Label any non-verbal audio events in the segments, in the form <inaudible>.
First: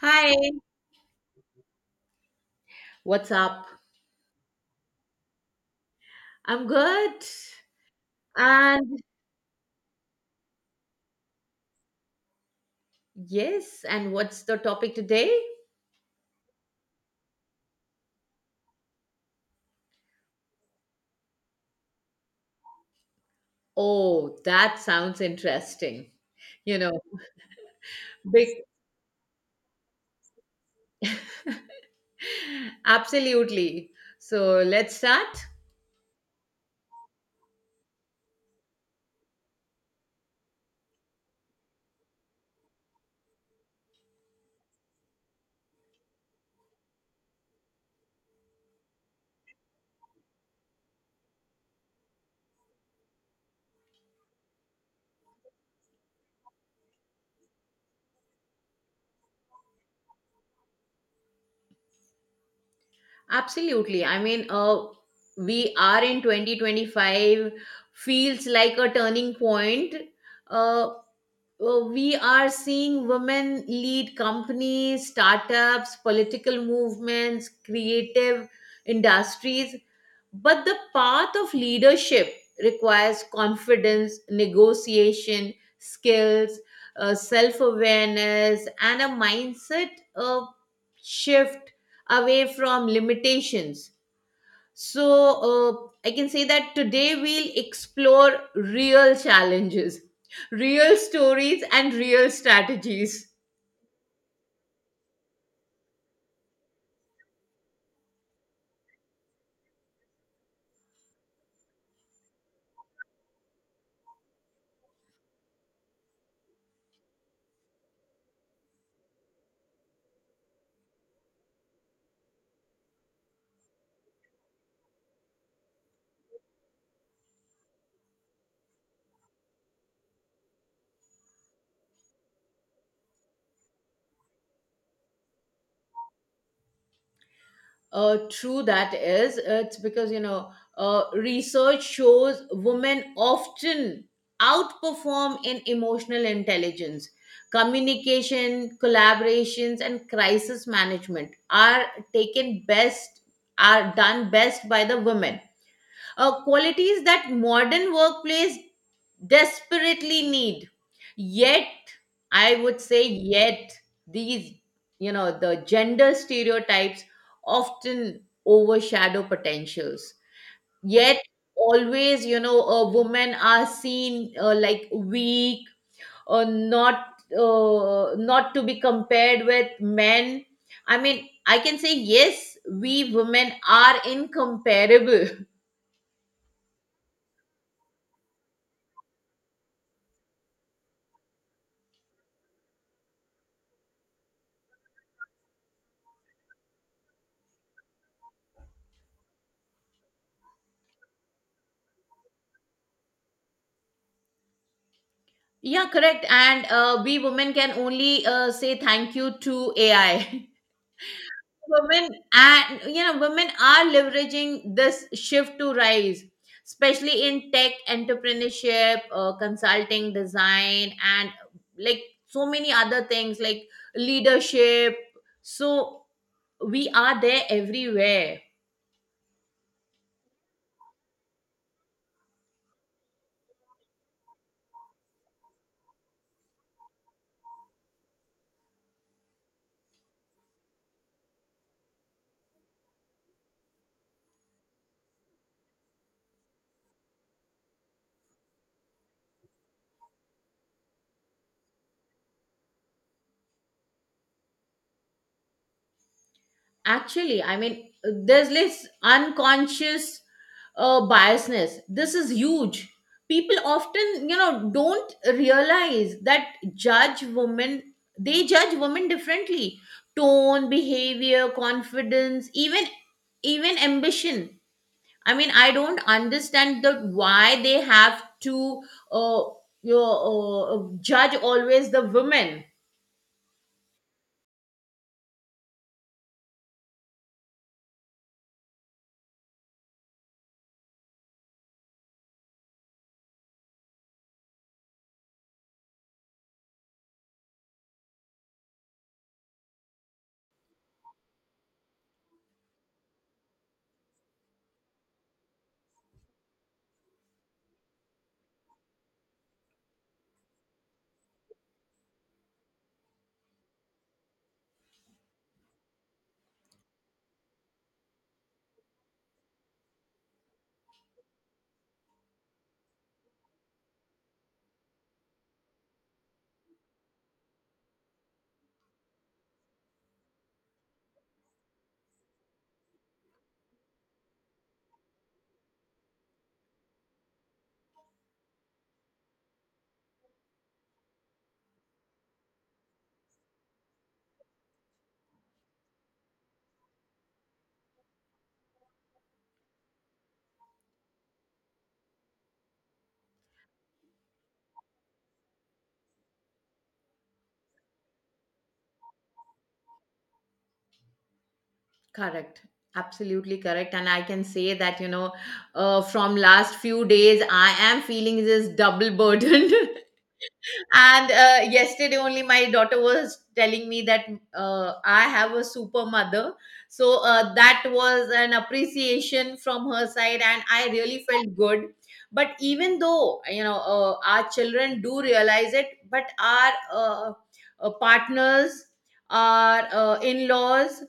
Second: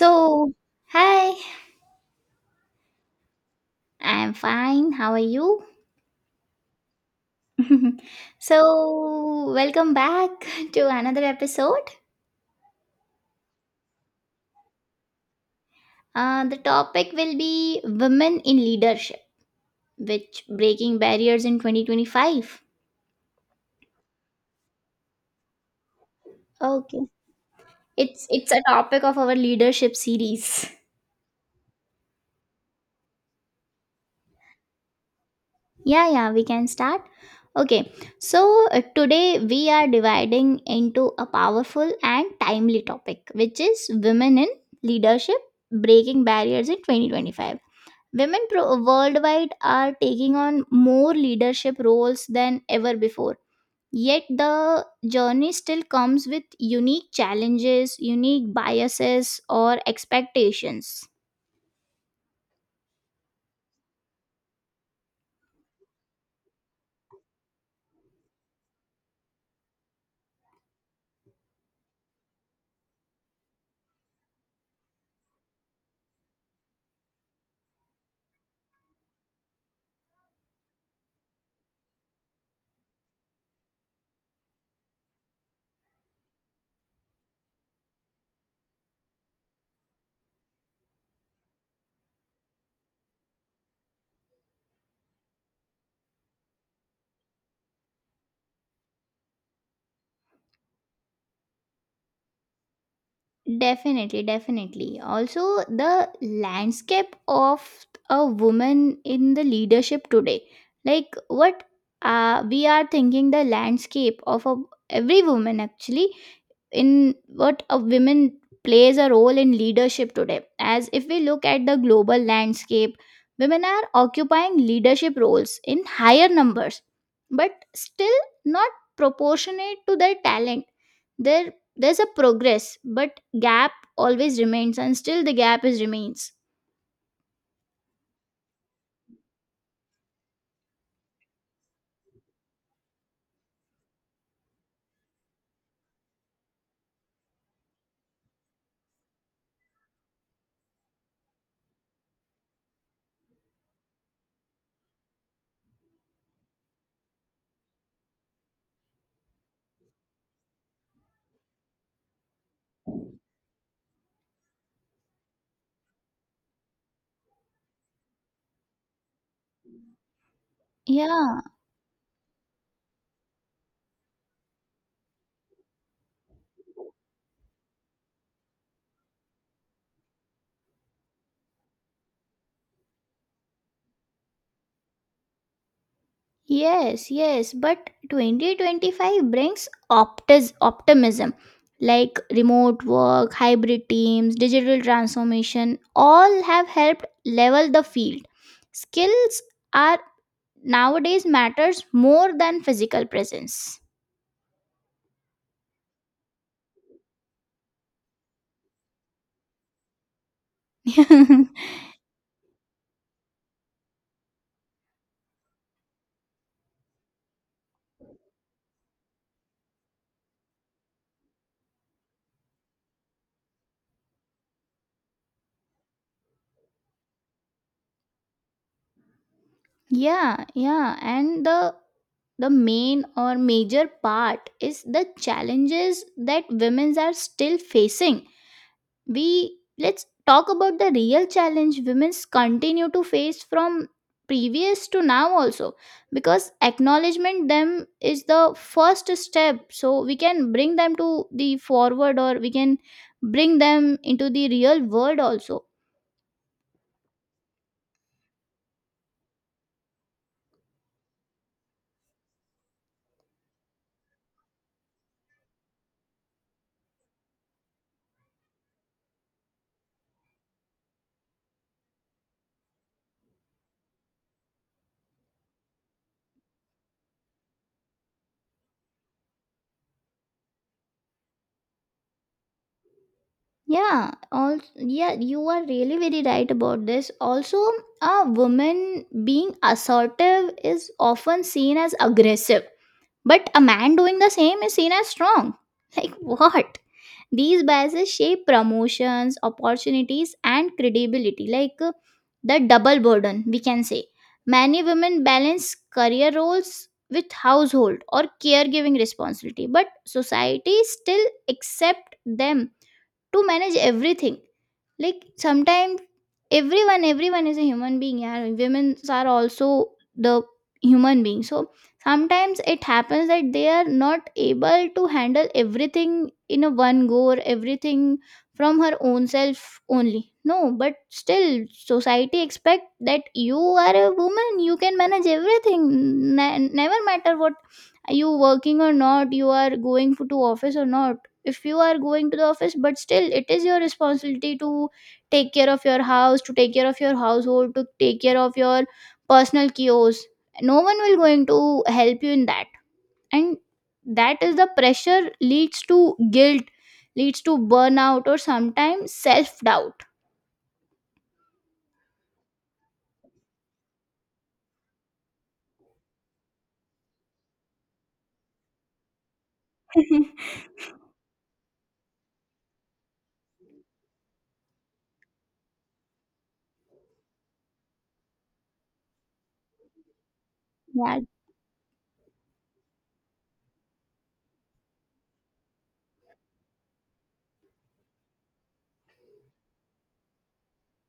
Hi, hi, what's up? I'm fine. How are you? I'm good. <laughs> And So, welcome back <laughs> to another episode. yes, and what's the topic today? The topic will be women in leadership, which breaking barriers in 2025. Oh, that sounds interesting. You know, Okay. It's big. it's a topic of our leadership series. <laughs> <laughs> Absolutely. So let's start. Yeah, yeah, we can start. Okay. So, today we are dividing into a powerful and timely topic, which is women in leadership breaking barriers in 2025. Women worldwide are taking on more leadership roles than ever before. Yet the journey still comes with unique challenges, unique biases, or expectations. Absolutely. I mean, we are in 2025, feels like a turning point. Uh, we are seeing women lead companies, startups, political movements, creative industries. But the path of leadership requires confidence, negotiation, skills, self awareness, and a mindset uh, shift away from limitations. So, I can say that today we'll explore real challenges, real stories, and real strategies. Definitely, definitely. Also, the landscape of a woman in the leadership today, like what we are thinking, the landscape of a, every woman actually, in what a woman plays a role in leadership today. As if we look at the global landscape, women are occupying leadership roles in higher numbers, but still not proportionate to their talent, their there's a progress but gap always remains, and still the gap is remains. True, that is. It's because, you know, research shows women often outperform in emotional intelligence. Communication, collaborations, and crisis management are taken best, are done best by the women, qualities that modern workplace desperately need. Yet, I would say, yet these, you know, the gender stereotypes often overshadow potentials. Yet, Yeah. always, you know, women are seen, like weak or not, not to be compared with men. I mean, I can say, yes, we women are incomparable. Yes, yes. But 2025 brings optimism. Like remote work, hybrid teams, digital transformation, all have helped level the field. Skills are nowadays matters more than physical presence. Yeah, correct. And we women can only say thank you to AI. <laughs> <laughs> Women, and you know women are leveraging this shift to rise, especially in tech, entrepreneurship, consulting, design, and like so many other things like leadership. So we are there everywhere. Yeah, yeah, and the main or major part is the challenges that women are still facing. We let's talk about the real challenge women's continue to face from previous to now also, because acknowledgement them is the first step, so we can bring them to the forward, or we can bring them into the real world also. Actually, I mean, there's this unconscious, biasness. This is huge. People often, you know, don't realize that, judge women, they judge women differently. Tone, behavior, confidence, even ambition. I mean, I don't understand the why they have to, uh, you know, judge always the women. Yeah, all yeah, you are really very right about this. Also, a woman being assertive is often seen as aggressive, but a man doing the same is seen as strong. <laughs> Like what? These biases shape promotions, opportunities, and credibility. Like the double burden, we can say. Many women balance career roles with household or caregiving responsibility, but society still accept them to manage everything, like sometimes everyone is a human being, yeah, women are also the human being. So sometimes it happens that they are not able to handle everything in a one go, or everything from her own self only. No, but still society expect that you are a woman, you can manage everything, never matter what. You working or not, you are going for to office or not. If you are going to the office, but still it is your responsibility to take care of your house, to take care of your household, to take care of your personal kiosks. No one will going to help you in that. And that is the pressure leads to guilt, leads to burnout, or sometimes self doubt. Correct. Absolutely correct. And I can say that, you know, from last few days, I am feeling this double burden. <laughs> And yesterday only my daughter was telling me that I have a super mother. So that was an appreciation from her side. And I really felt good. But even though, you know, our children do realize it, but our partners, our in-laws,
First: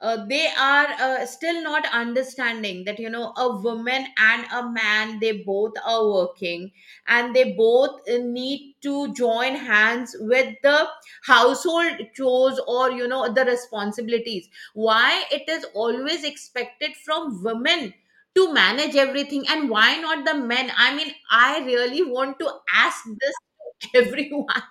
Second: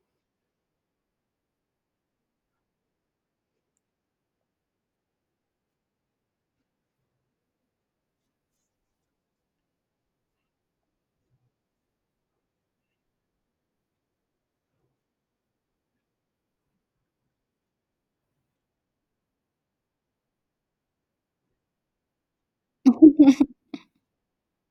they are still not understanding that, you know, a woman and a man, they both are working, and they both need to join hands with the household chores or, you know, the responsibilities. Why it is always expected from women to manage everything and why not the men? I mean, I really want to ask this Yeah. <laughs> to <laughs> everyone.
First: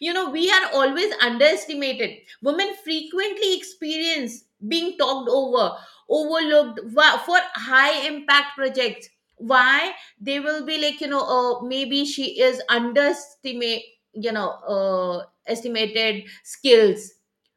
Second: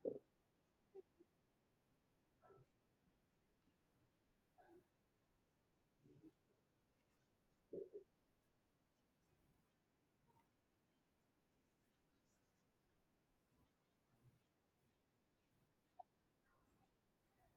You know, we are always underestimated. Women frequently experience being talked over, overlooked for high impact projects. Why? They will be like, you know, maybe she is you know, estimated skills.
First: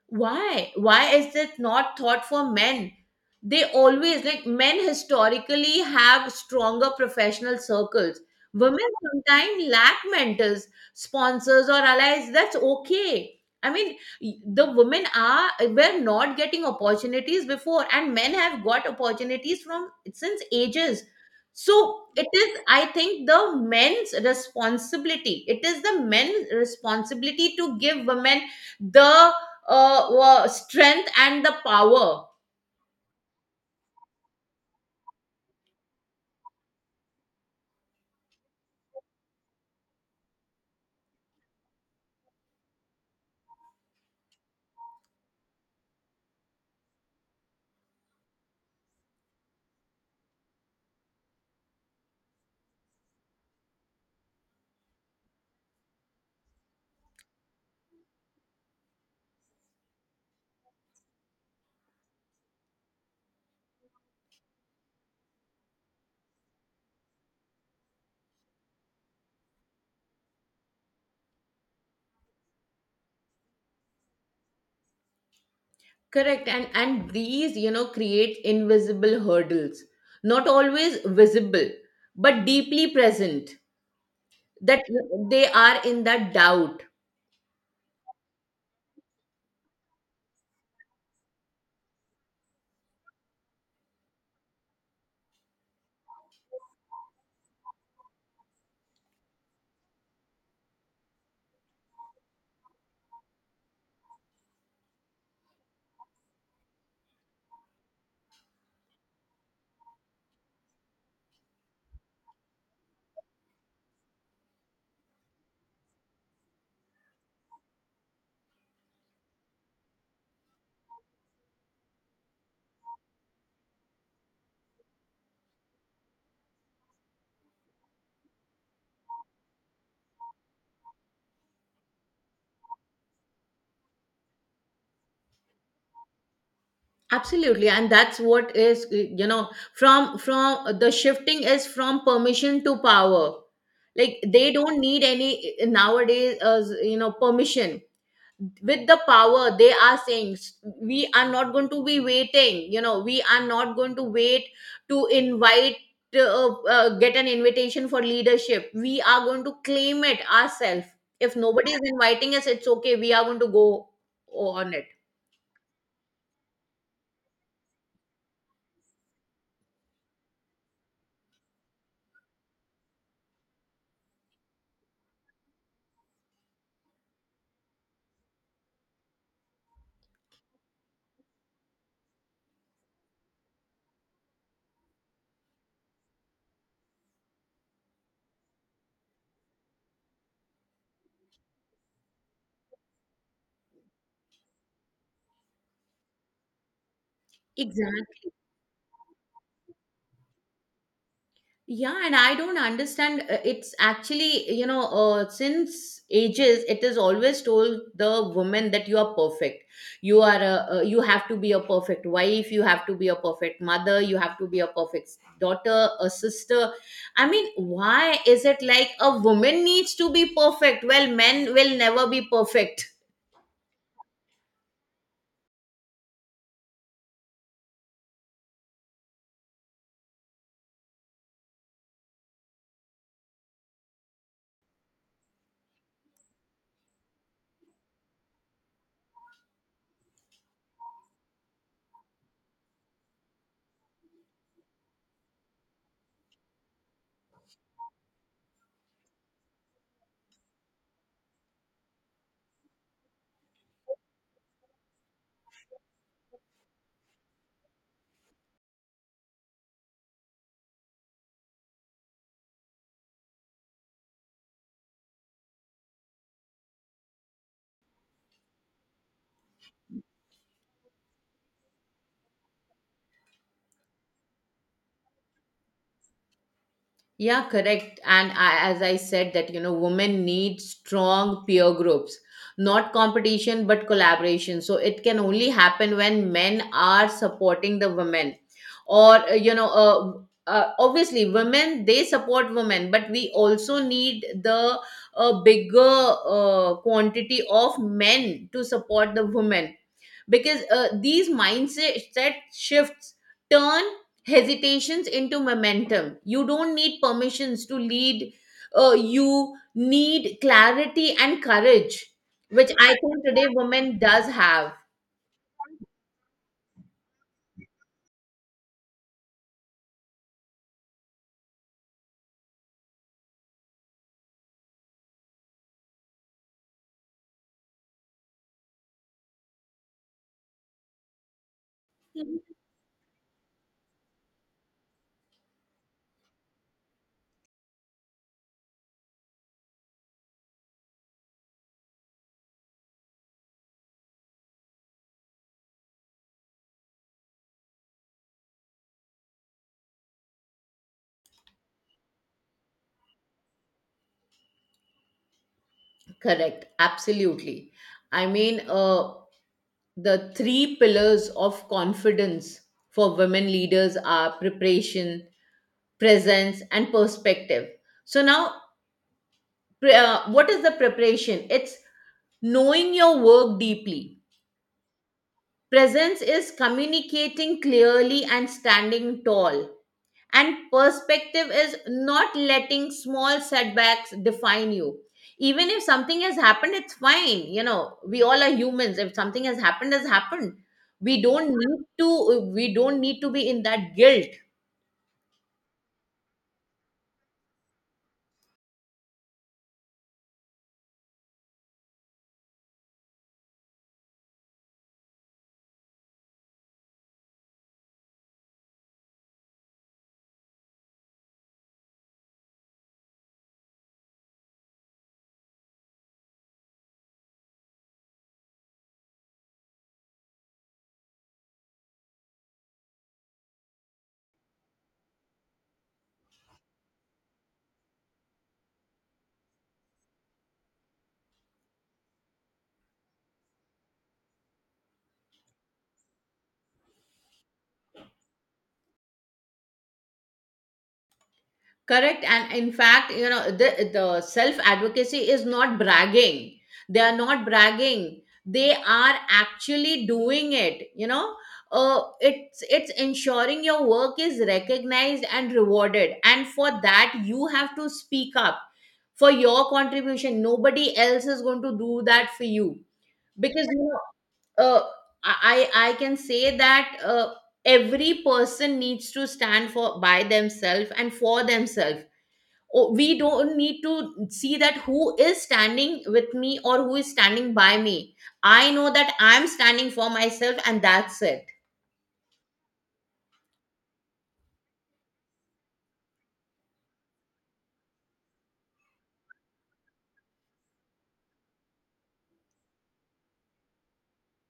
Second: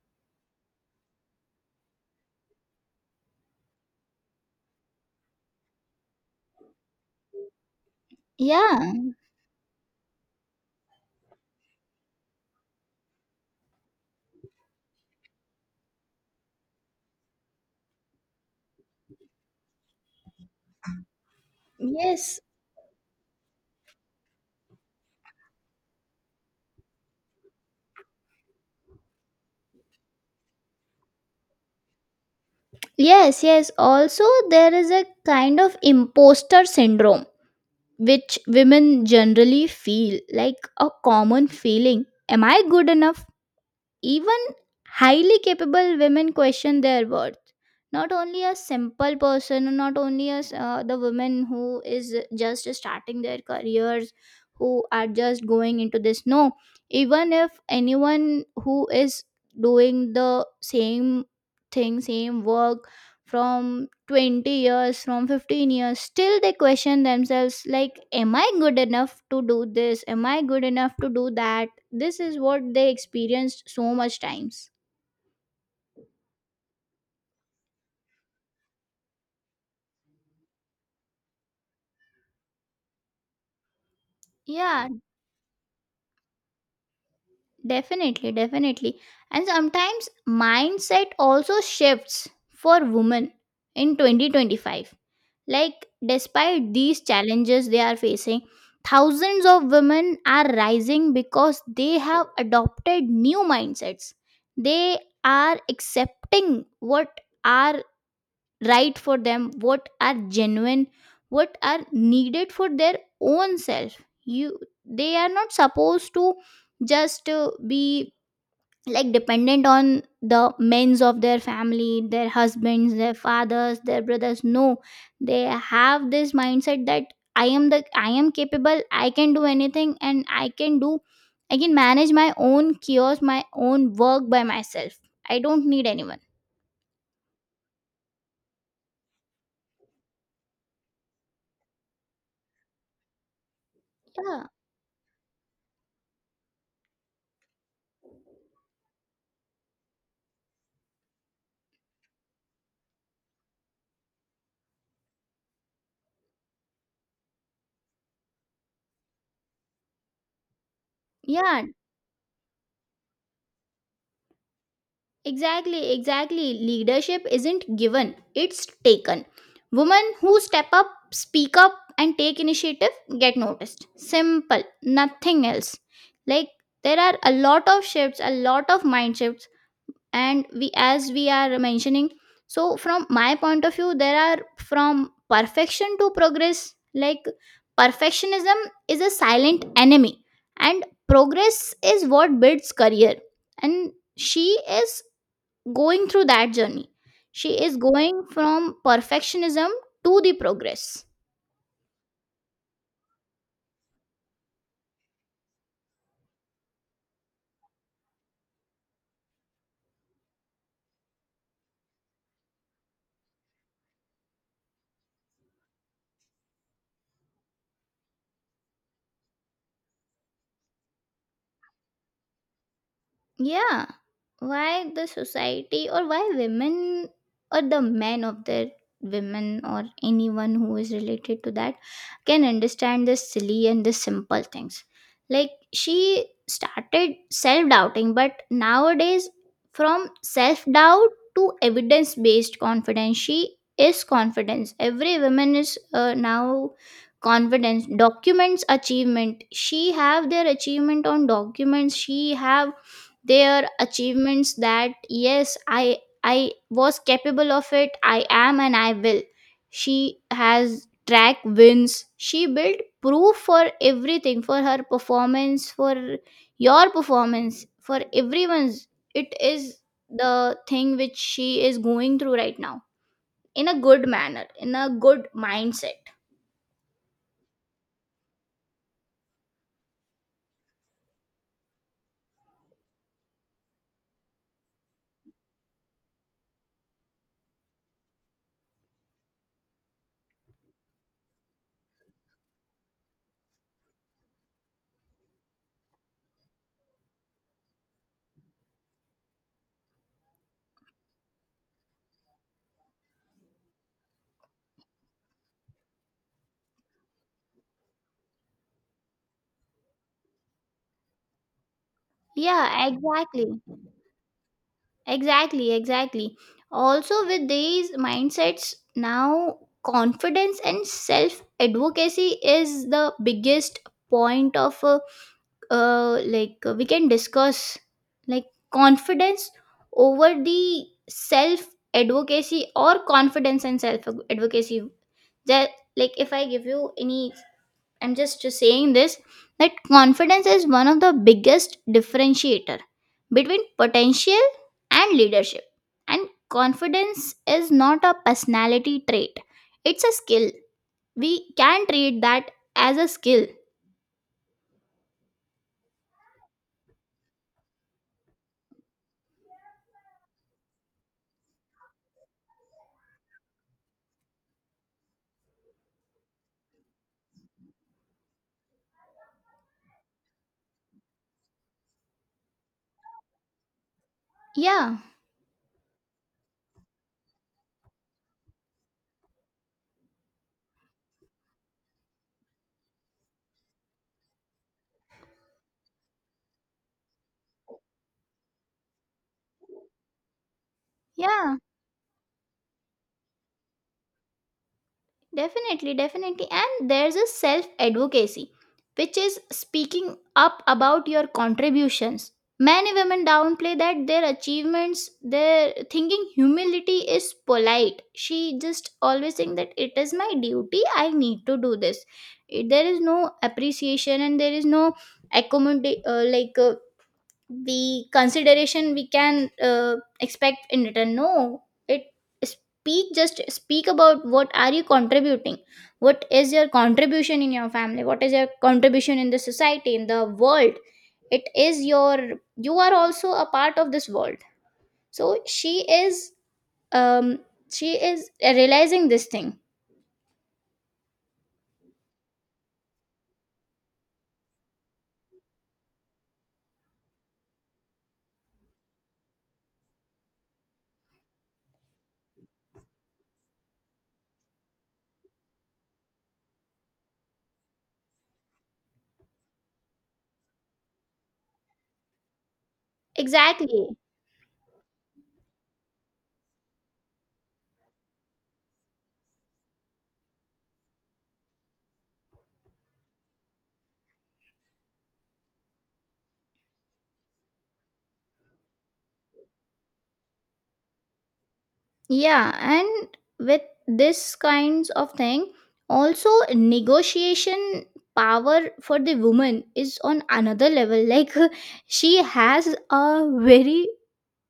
Why? Why is it not thought for men? They always, like, men historically have stronger professional circles. Women Yeah. sometimes lack mentors, sponsors, or allies. That's okay. I mean, the women are were not getting opportunities before, and men have got opportunities from since ages. So it Yes, is, I think, the men's responsibility. It is the men's responsibility to give women the strength and the power. yes, yes. Also, there is a kind of imposter syndrome which women generally feel, like a common feeling. Am I good enough? Even highly capable women question their worth, not only a simple person, not only as the women who is just starting their careers, who are just going into this. No, even if anyone who is doing the same thing, same work from 20 years, from 15 years, still they question themselves like, am I good enough to do this, am I good enough to do that? This is what they experienced so much times. Correct. And these, you know, create invisible hurdles, not always visible but deeply present, that Yeah. they are in that doubt. Definitely, definitely. And sometimes mindset also shifts for women in 2025. Like, despite these challenges they are facing, thousands of women are rising because they have adopted new mindsets. They are accepting what are right for them, what are genuine, what are needed for their own self. You They are not supposed to just be like dependent on the men's of their family, their husbands, their fathers, their brothers. No, they have this mindset that I am capable. I can do anything, and I can manage my own chaos, my own work by myself. I don't need anyone. Absolutely. And that's what is, you know, from the shifting is from permission to power. Like, Yeah. they don't need any nowadays, you know, permission. With the power, they are saying, we are not going to be waiting. You know, we are not going to wait to invite get an invitation for leadership. We are going to claim it ourselves. If Yeah. nobody is inviting us, it's okay. We are going to go on it. Exactly, exactly. Leadership isn't given, it's taken. Women who step up, speak up, and take initiative get noticed. Simple, nothing else. Like, there are a lot of shifts, a lot of mind shifts, and we, as we are mentioning, so from my point of view, there are from perfection to progress. Like, perfectionism is a silent enemy, and progress is what builds career. And she is going through that journey, she is Exactly. going from perfectionism to the progress. Yeah, and I don't understand. It's actually, you know, since ages, it is always told the woman that you are perfect. You are you have to be a perfect wife. You have to be a perfect mother. You have to be a perfect daughter, a sister. I mean, why is it like a woman needs to be perfect? Well, men will never be perfect. Yeah. Why the society, or why women, or the men of their women, or anyone who is related to that, can understand the silly and the simple things. Like, she started self doubting, but nowadays from self doubt to evidence based confidence, she is confidence. Every woman is now confidence. Documents achievement, she have their achievement on documents, she have their achievements. That yes, I was capable of it, I am, and I will. She has track wins, she built proof for everything, for her performance, for your performance, for everyone's. It is the thing which she is going through right now, in a good manner, in a good mindset. Yeah, correct. And I, as I said, that you know, women need strong peer groups, not competition but collaboration. So it can only happen when men are supporting the women, or you know, obviously women they support women, but we also need the bigger quantity of men to support the women. Because these mindset shifts turn hesitations into momentum. You don't need permissions to lead. You need clarity and courage, which I Yeah, think today exactly. women does have. Exactly, exactly. Also, with these mindsets, now confidence and self advocacy is the biggest point of like we can discuss. Like confidence over the self advocacy, or confidence and self advocacy, that, like if I give you any, I'm just saying this, that confidence is one of the biggest differentiator between potential and leadership. And confidence is not a personality trait, it's a skill. We can treat that as a skill. Correct, absolutely. I mean, the three pillars of confidence for women leaders are preparation, presence, and perspective. So now, what is the preparation? It's knowing your work deeply. Yeah. Presence is communicating clearly and standing tall. And perspective is not letting small setbacks define you. Even if something has happened, it's fine. You know, we all are humans. If something has happened, has happened. We don't Yeah. need to we don't need to be in that guilt. Definitely, definitely. And there's a self advocacy, which is speaking up about your contributions. Many women downplay that their achievements, their thinking humility is polite. She just always think that it is my duty, I need to do this. There is no appreciation, and there is no accommodate, like the consideration we can expect in return. No, it, speak, just speak about what are you contributing, what is your contribution in your family, what is your contribution in the society, in the world. It is your, you are also a part of this world, so um she is realizing this thing. Correct. And in fact, you know, the self advocacy is not bragging. They are not bragging. They are actually doing it. You know, it's ensuring your work is recognized and rewarded. And for that, you have to speak up for your contribution. Nobody else is going to do that for you, because Exactly. you know, I can say that every person needs to stand for by themselves and for themselves. Oh, we don't need to see that who is standing with me or who is standing by me. I know that I'm standing for myself, and that's it. Yeah, and with this kinds of thing, also negotiation power for the woman is on another level. Like, <laughs> she has a very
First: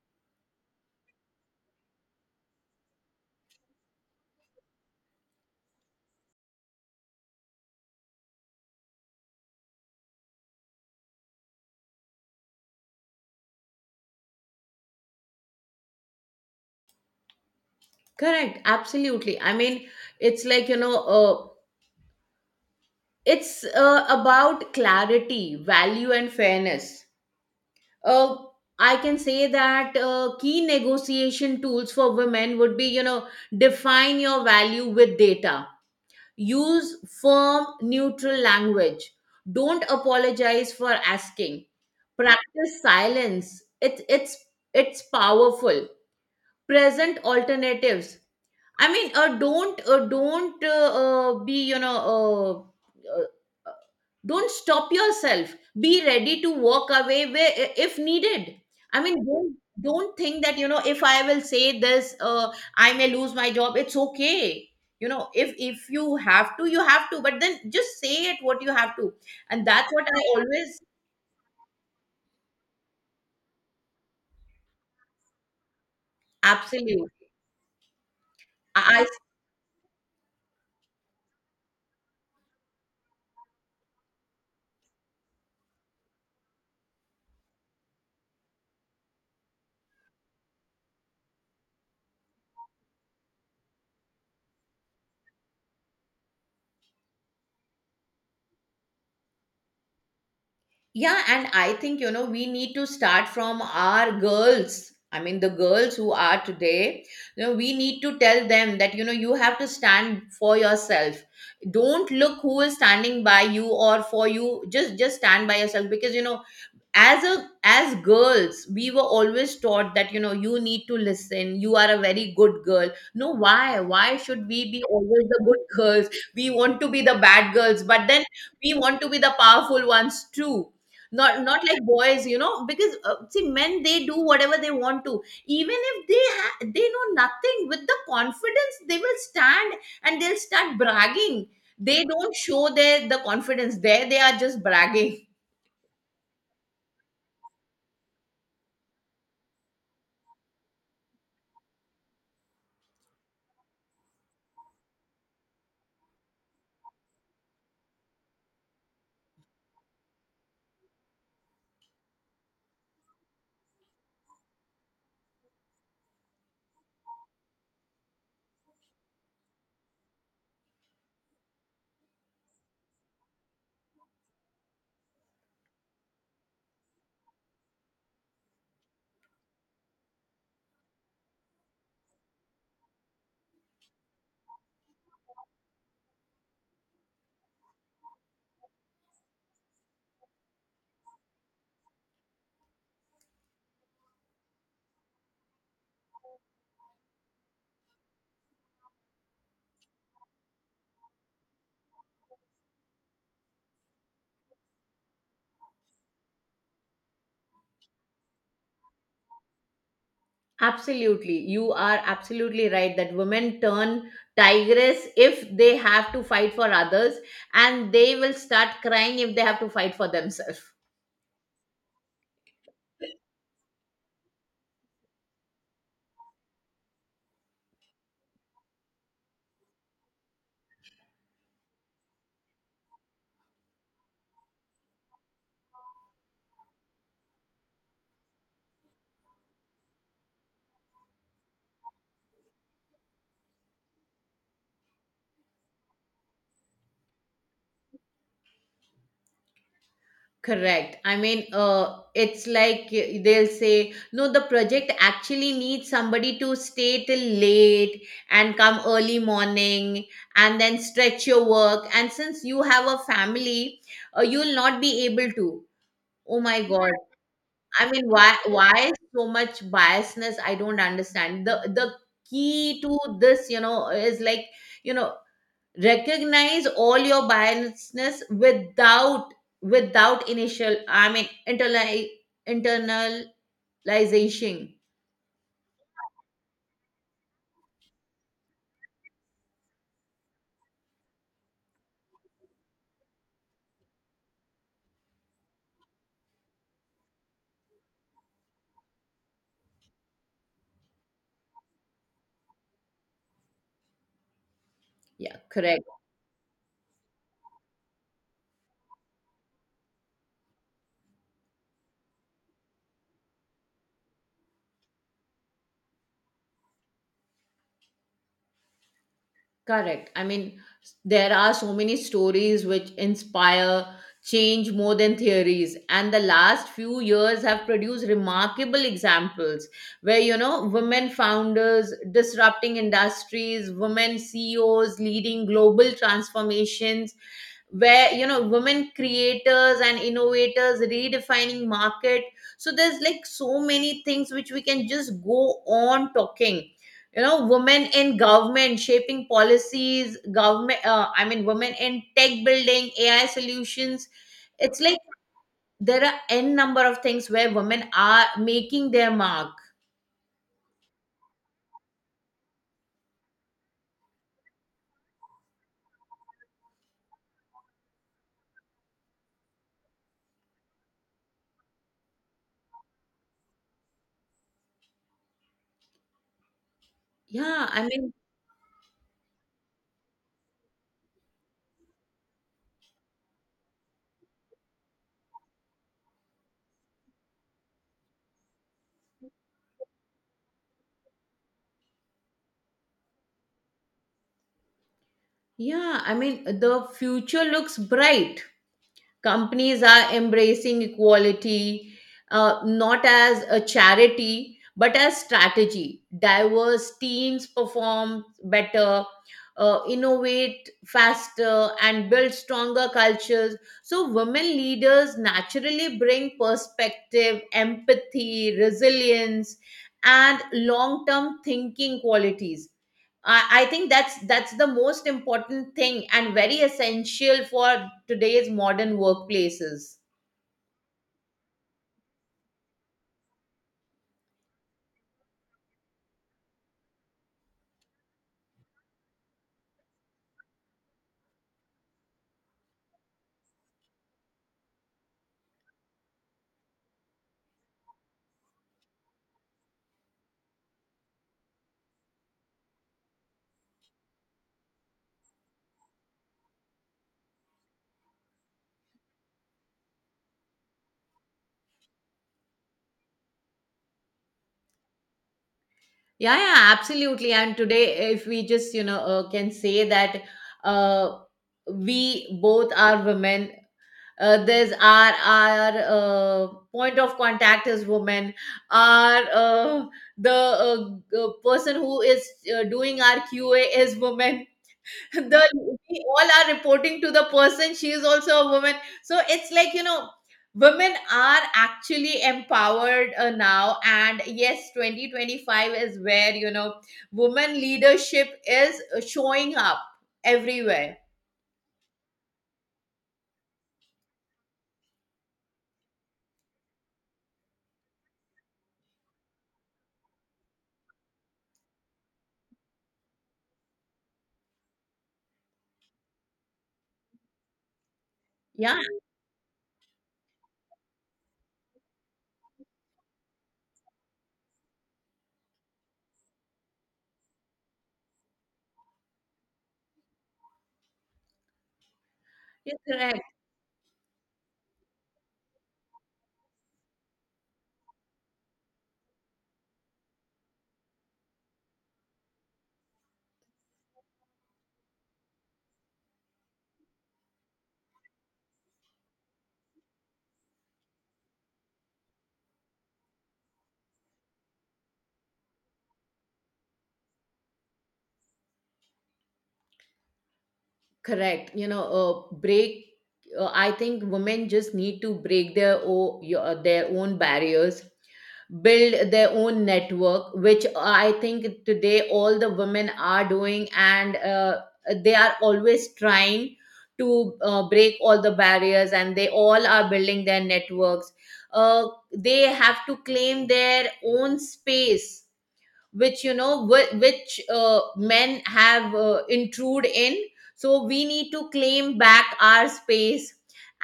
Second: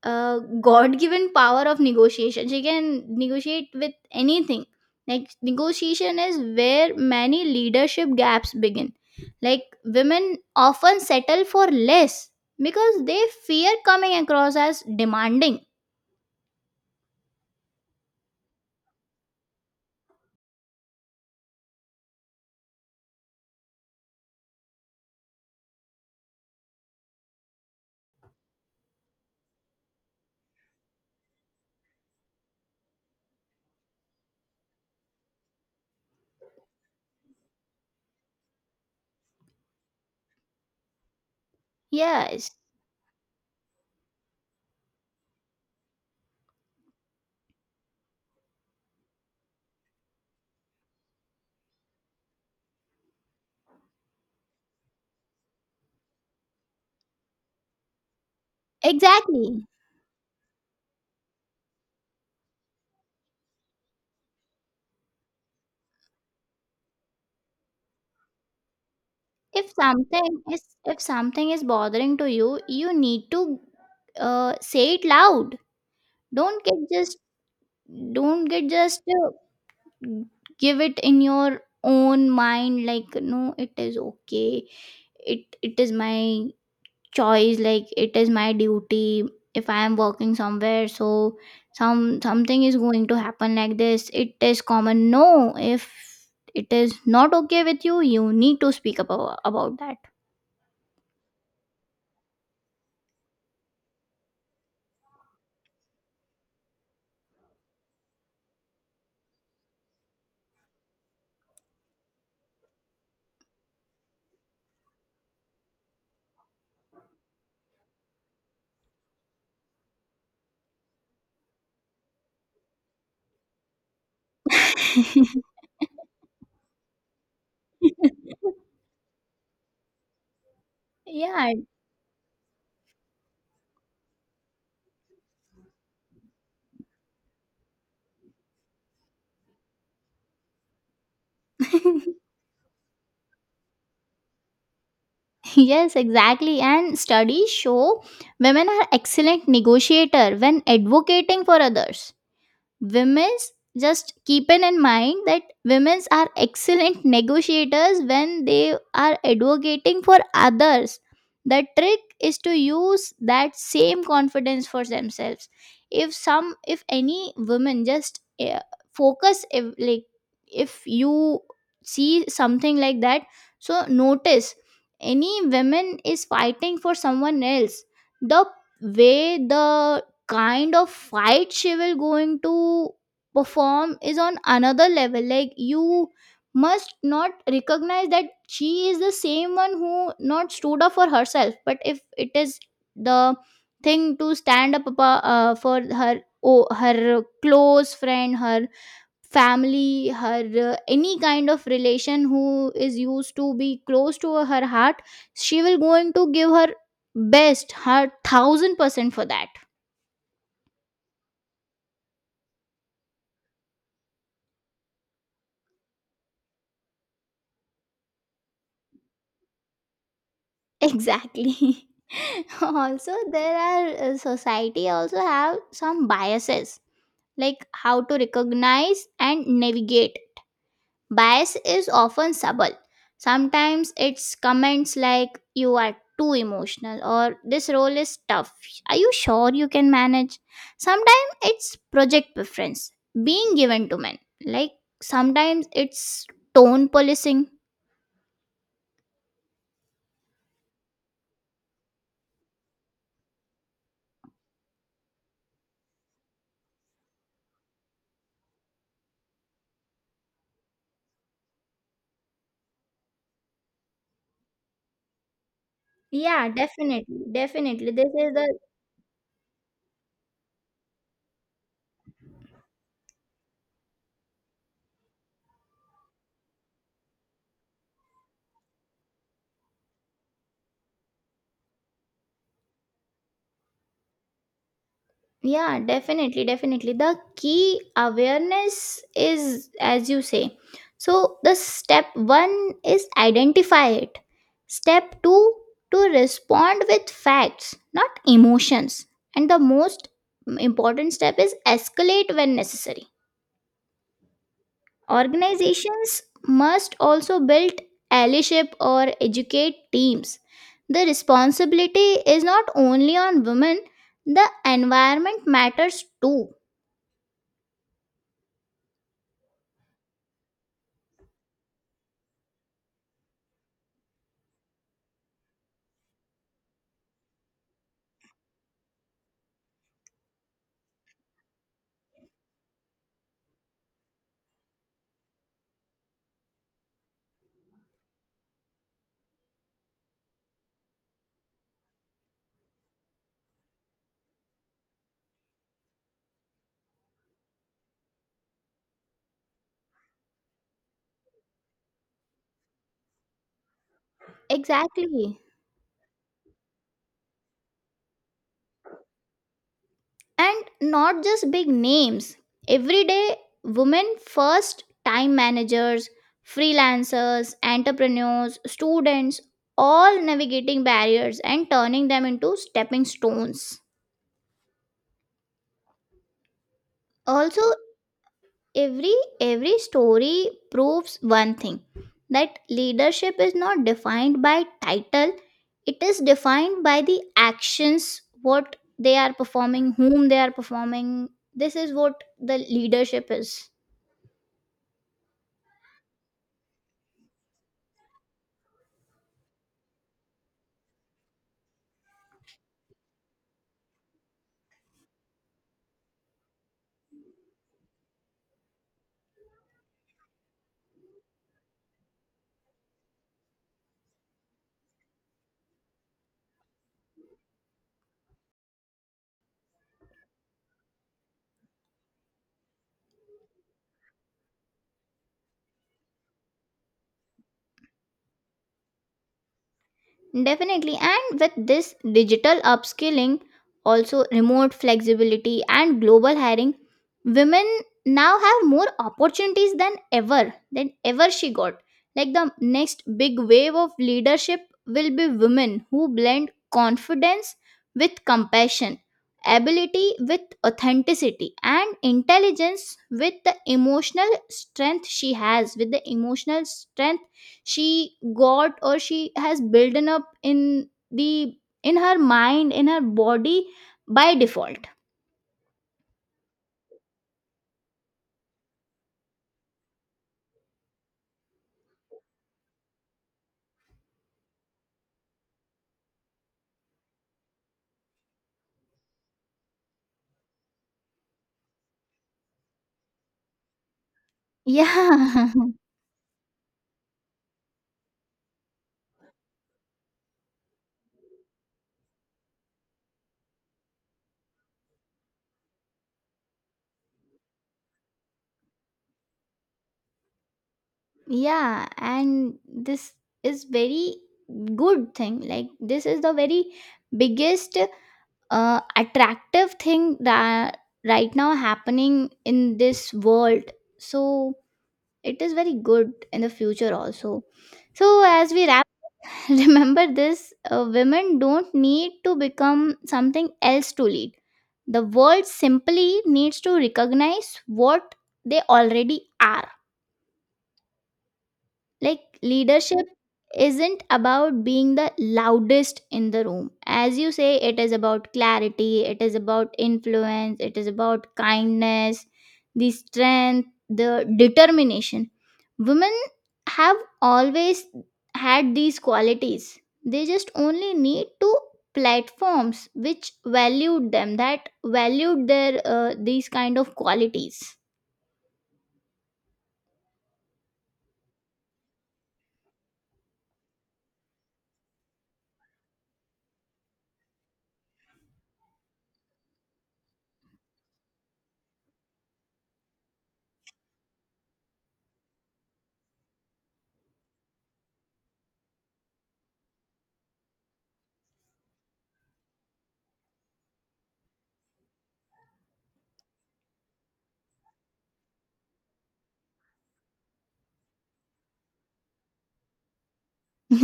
God-given power of negotiation. She can negotiate with anything. Like negotiation is where many leadership gaps begin. Like women often settle for less because they fear coming across as demanding. Correct, absolutely. I mean, it's like, you know, it's about clarity, value, and fairness. uh, I can say that key negotiation tools for women would be, you know, define your value with data. Use firm, neutral language. Don't apologize for asking. Yes, Practice silence. It's powerful. Present alternatives. I mean, don't be uh, uh, don't stop yourself. Be ready to walk away, where, if needed. I mean, don't exactly. don't think that, you know, if I will say this, I may lose my job, it's okay. You know, if you have to, you have to, but then just say it what you have to. And If that's what I something is, always. if something is bothering to you, you need to say it loud. Don't get Absolutely. just, don't get just, I. Give it in your own mind. Like, no, it is okay, it is my choice, like it is my duty. If I am working somewhere, so something is going to happen like this, it is common. No, if it is not okay with you, you need to speak about Yeah, and I think, you know, we need to start from our girls. I mean, the girls who are today, you know, we need to tell them that, you know, you have to stand for yourself. Don't look who is standing by you or for you. Just stand by yourself because, you know, as girls we were always taught that, you know, you need to listen, you are a very good girl. No, why should we be always the good girls? We want to be the bad girls, but that. then <laughs> we want to be the powerful ones too. not Yeah. not like boys, you know, because see, men they do whatever they want to. Even if they they know nothing, with the confidence they will stand and they'll start bragging. They <laughs> don't show the confidence, there they are just bragging. Yes, exactly. And studies show women are excellent negotiator when advocating for others. Women's, just keeping in mind that women's are excellent negotiators when they are advocating for others, the trick is to use that same confidence for themselves. If some, if any woman just focus if, like, if you see something like that, so notice any woman is fighting for someone else, the way the kind of fight she will going to perform is on another level. Like, you must not recognize that she is the same one who not stood up for herself, but if it is the thing to stand up for her, oh, her close friend, her family, her any kind of relation who is used to be close to her heart, she will going to give her best, her 1,000% for that. Absolutely. You are absolutely right that women turn tigress if they have to fight for others and they will start crying if they have to fight for themselves. Exactly. <laughs> Also, there are society also have some biases, like how to recognize and navigate. Bias is often subtle. Sometimes it's comments like, you are too emotional, or this role is tough. Are you sure you can manage? Sometimes it's project preference being given to men. Like sometimes it's tone policing. Correct. I mean, it's like, they'll say, no, the project actually needs somebody to stay till late and come early morning and then stretch your work. And since you have a family, you'll not be able to. Oh Yeah, my God. definitely. I Definitely. mean, This is why the why so much biasness? I don't understand. The key to this, you know, is like, you know, recognize all your biasness without I mean, internalization. Yeah, definitely, definitely. The key awareness is, as you say. So, the step one is identify it. Step two, to respond with facts, not emotions. And the most important step is escalate when necessary. Yeah, correct. Organizations must also build allyship, or educate teams. The responsibility is not only on women, the environment matters too. Correct. I mean, there are so many stories which inspire change more than theories. And the last few years have produced remarkable examples where, you know, women founders disrupting industries, women CEOs leading global transformations, where you know women creators and innovators redefining market. So there's like so many things which we can just go on talking. You know, women in government shaping policies, government I mean, women in tech building AI solutions. It's like Exactly. there are n number of things where women are making their mark. And not just big names. Everyday women, first time managers, freelancers, entrepreneurs, students, all navigating barriers and turning them into stepping stones. Also, yeah i mean every every story proves one thing, that leadership is not defined by title. It is defined by the actions, what they are performing, whom they are performing. This is what the leadership is. yeah i mean the future looks bright. Companies are embracing equality, not as a charity but as strategy. Diverse teams perform better, innovate faster, and build stronger cultures. So, women leaders naturally bring perspective, empathy, resilience, and long term thinking qualities. I think that's the most important thing and very essential for today's modern workplaces. Definitely, and with this digital upskilling, also remote flexibility, and global hiring, women now have more opportunities than ever she got. Like the next big wave of leadership will be women who blend confidence with compassion, ability with authenticity, and intelligence with the emotional strength she has, with the emotional strength she got, or she has built up in the in her mind, in her body, by default. Yeah, yeah, absolutely. And today, if we just, you know, can say that, uh, we both are women. There's our point of contact is women. Our The person who is doing our QA is women. Yeah. The <laughs> We all are reporting to the person, she is also a woman. So it's like women are actually empowered now, and yes, 2025 is where women leadership is showing up everywhere. Yeah, and this is very good thing, like this is the very biggest attractive thing that right now happening in this world. So it is very good in the future also, so as we Yeah, wrap. <laughs> Remember this, women don't need to become something else to lead. The world simply needs to recognize what they already are. Like you're leadership correct. isn't about being the loudest in the room. As you say, it is about clarity, it is about influence, it is about kindness, the strength, the determination. Women have always had these qualities. They just only need to platforms which valued them, that valued their these kind of qualities. Correct. You know, break. I think women just need to break their own barriers, build their own network, which I think today all the women are doing, and they are always trying to break all the barriers, and they all are building their networks. Uh, they have to claim their own space which men have intrude in. So we need to claim back our space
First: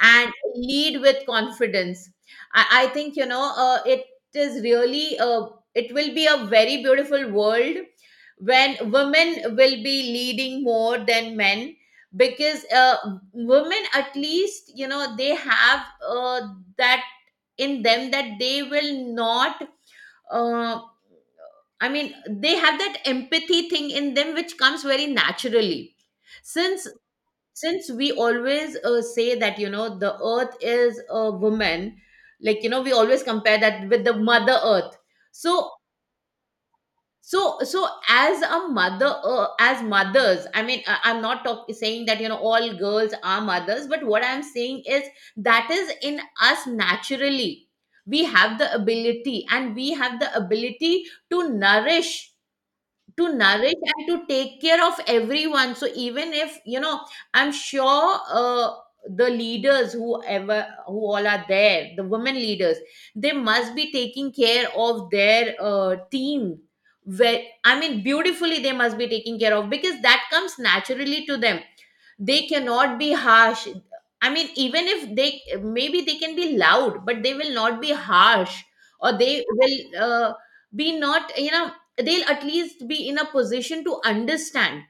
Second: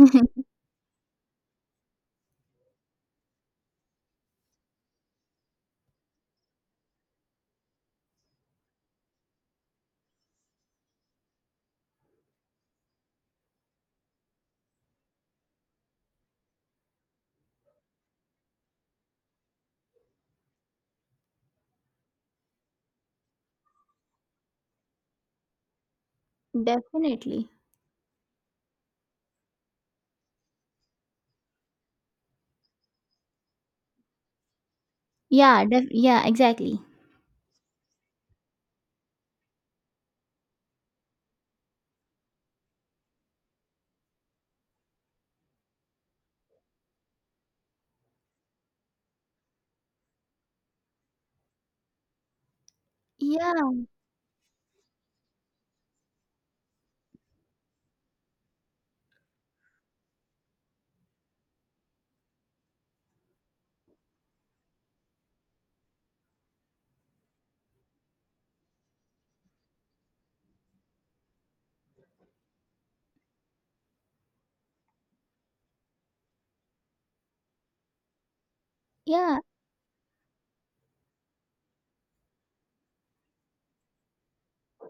and lead with confidence. I think it is really it will be a very beautiful world when women will be leading more than men. Because women at least, you know, they have that in them, that they will not uh, I mean, they have that empathy thing in them which comes very naturally. Since Definitely. since we always say that, you know, the earth is a woman, like, you know, we always compare that with the mother earth. Yeah, So yeah, exactly. so as a mother, as mothers, I mean, I'm not talk, saying that, you know, all girls are mothers, but what I'm saying is that is in us naturally. We have the ability, and we have the ability to nourish to Yeah, nourish and to take care of everyone. So even if you know, I'm sure the leaders, whoever, who all are there, the women leaders, they must be taking care of their team, where I mean beautifully they must be taking care of, because that comes naturally to them. They cannot be harsh. I mean, even if they, maybe they can be loud, but they will not be harsh, or yeah, they will uh, be not, you know, they'll at least be in a position to understand,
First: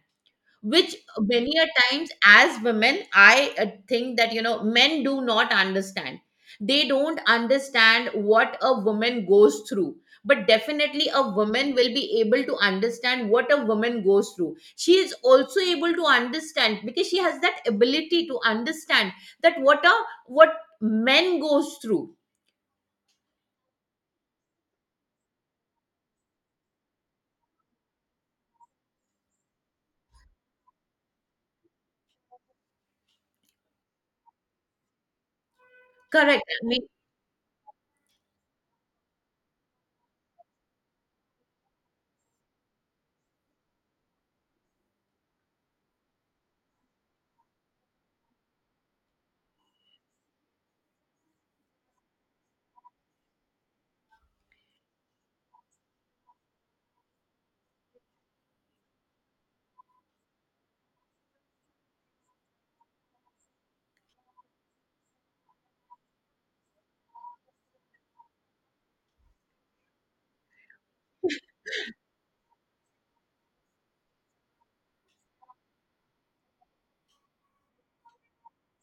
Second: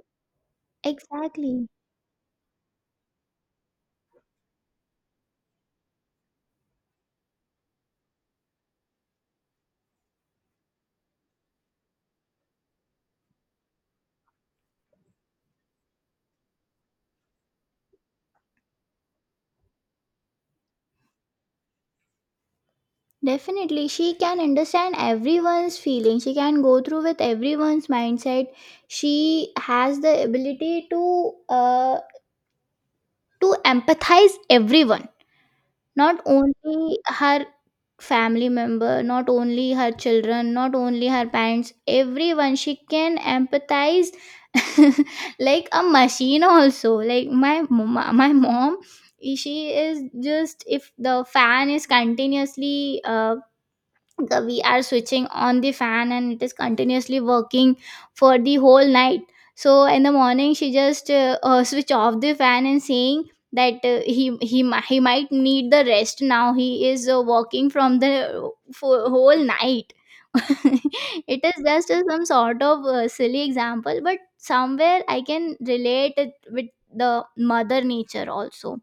which many a exactly. times as women, I think that, you know, men do not understand. They don't understand what a woman goes through. But definitely a woman will be able to understand what a woman goes through. She is also able to understand, because she has that ability to understand that what a what men goes through. Definitely, she can understand everyone's feeling. She can go through with everyone's mindset. She has the ability to empathize everyone. Not Correct. only her family member, not only her children, not only her parents, everyone she can empathize. <laughs> Like a machine also. Like my mom, she is just, if the fan is continuously the we are switching on the fan and it is continuously working for the whole night. So in the morning she just switch off the fan and saying that he might need the rest now, he is working from the for whole night. <laughs> It is just some sort of silly example, but somewhere I can relate it with the mother nature also.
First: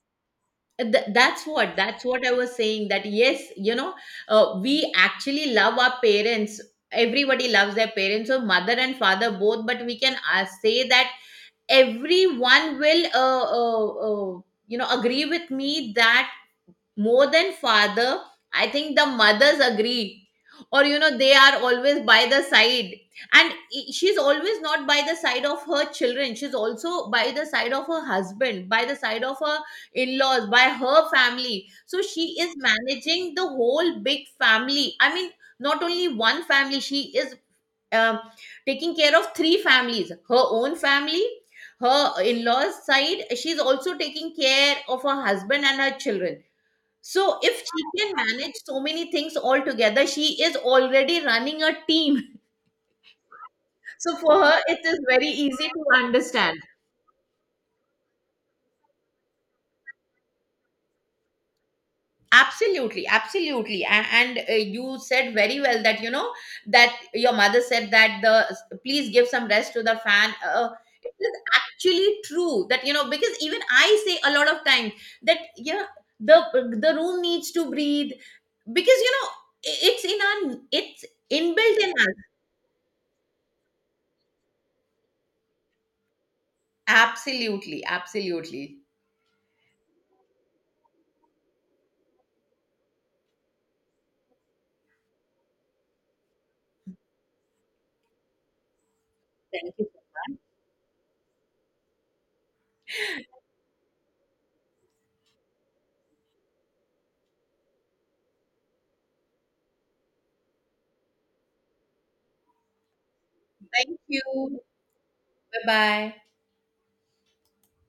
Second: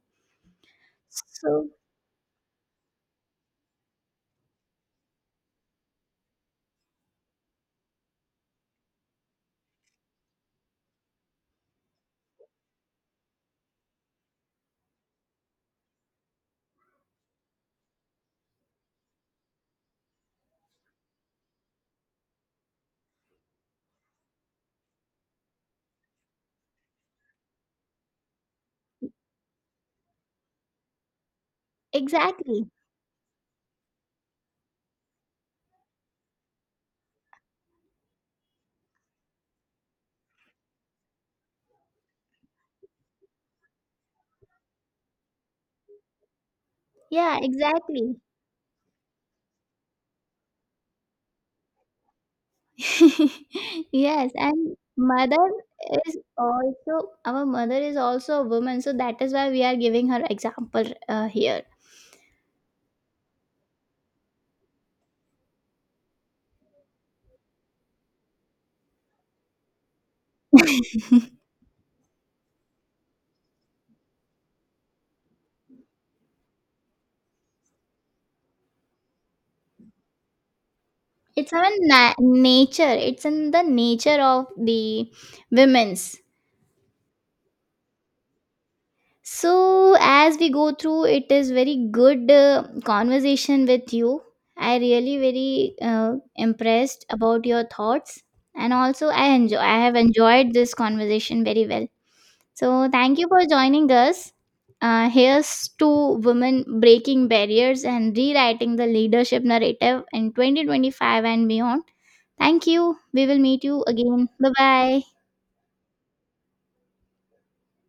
Th- that's So, what that's what I was saying, that yes, you know, we actually love our parents. Everybody loves their parents, so mother and father both. But we can say that everyone will you know, agree with me that more than father, I think the mothers agree, or you know, they are always by the side. And I- she's always not by the side of her children, she's also by the side of her husband, by the side of her in-laws, by her family. So she is exactly. managing the whole big family, I mean, not only one family. She is um, taking care of 3 families: her own family, her in-laws side, she's also taking care of her husband and her children. Yeah, So if she can exactly. manage so many things all together, she is already running a team. <laughs> <laughs> So Yes, for her, and it is very mother easy to is understand. also our mother is also a woman, so that is why we are giving her example here. Absolutely, absolutely. And you said very well that, you know, that your mother said that the please give some rest to the fan. It is <laughs> actually true that, you know, because even I say a lot of times that yeah, the the room needs to breathe, because you know, it's It's our inbuilt in. Nature, it's in the nature of the women's. Absolutely, absolutely. So as we go through, it is very good conversation with you. I really very impressed about your thoughts, and also Thank I you. have enjoyed this conversation very well. So, thank you for joining us. Here's to women breaking barriers and rewriting the leadership narrative in 2025 and beyond. Thank you. We will meet you Thank again. Bye you. bye. Bye bye.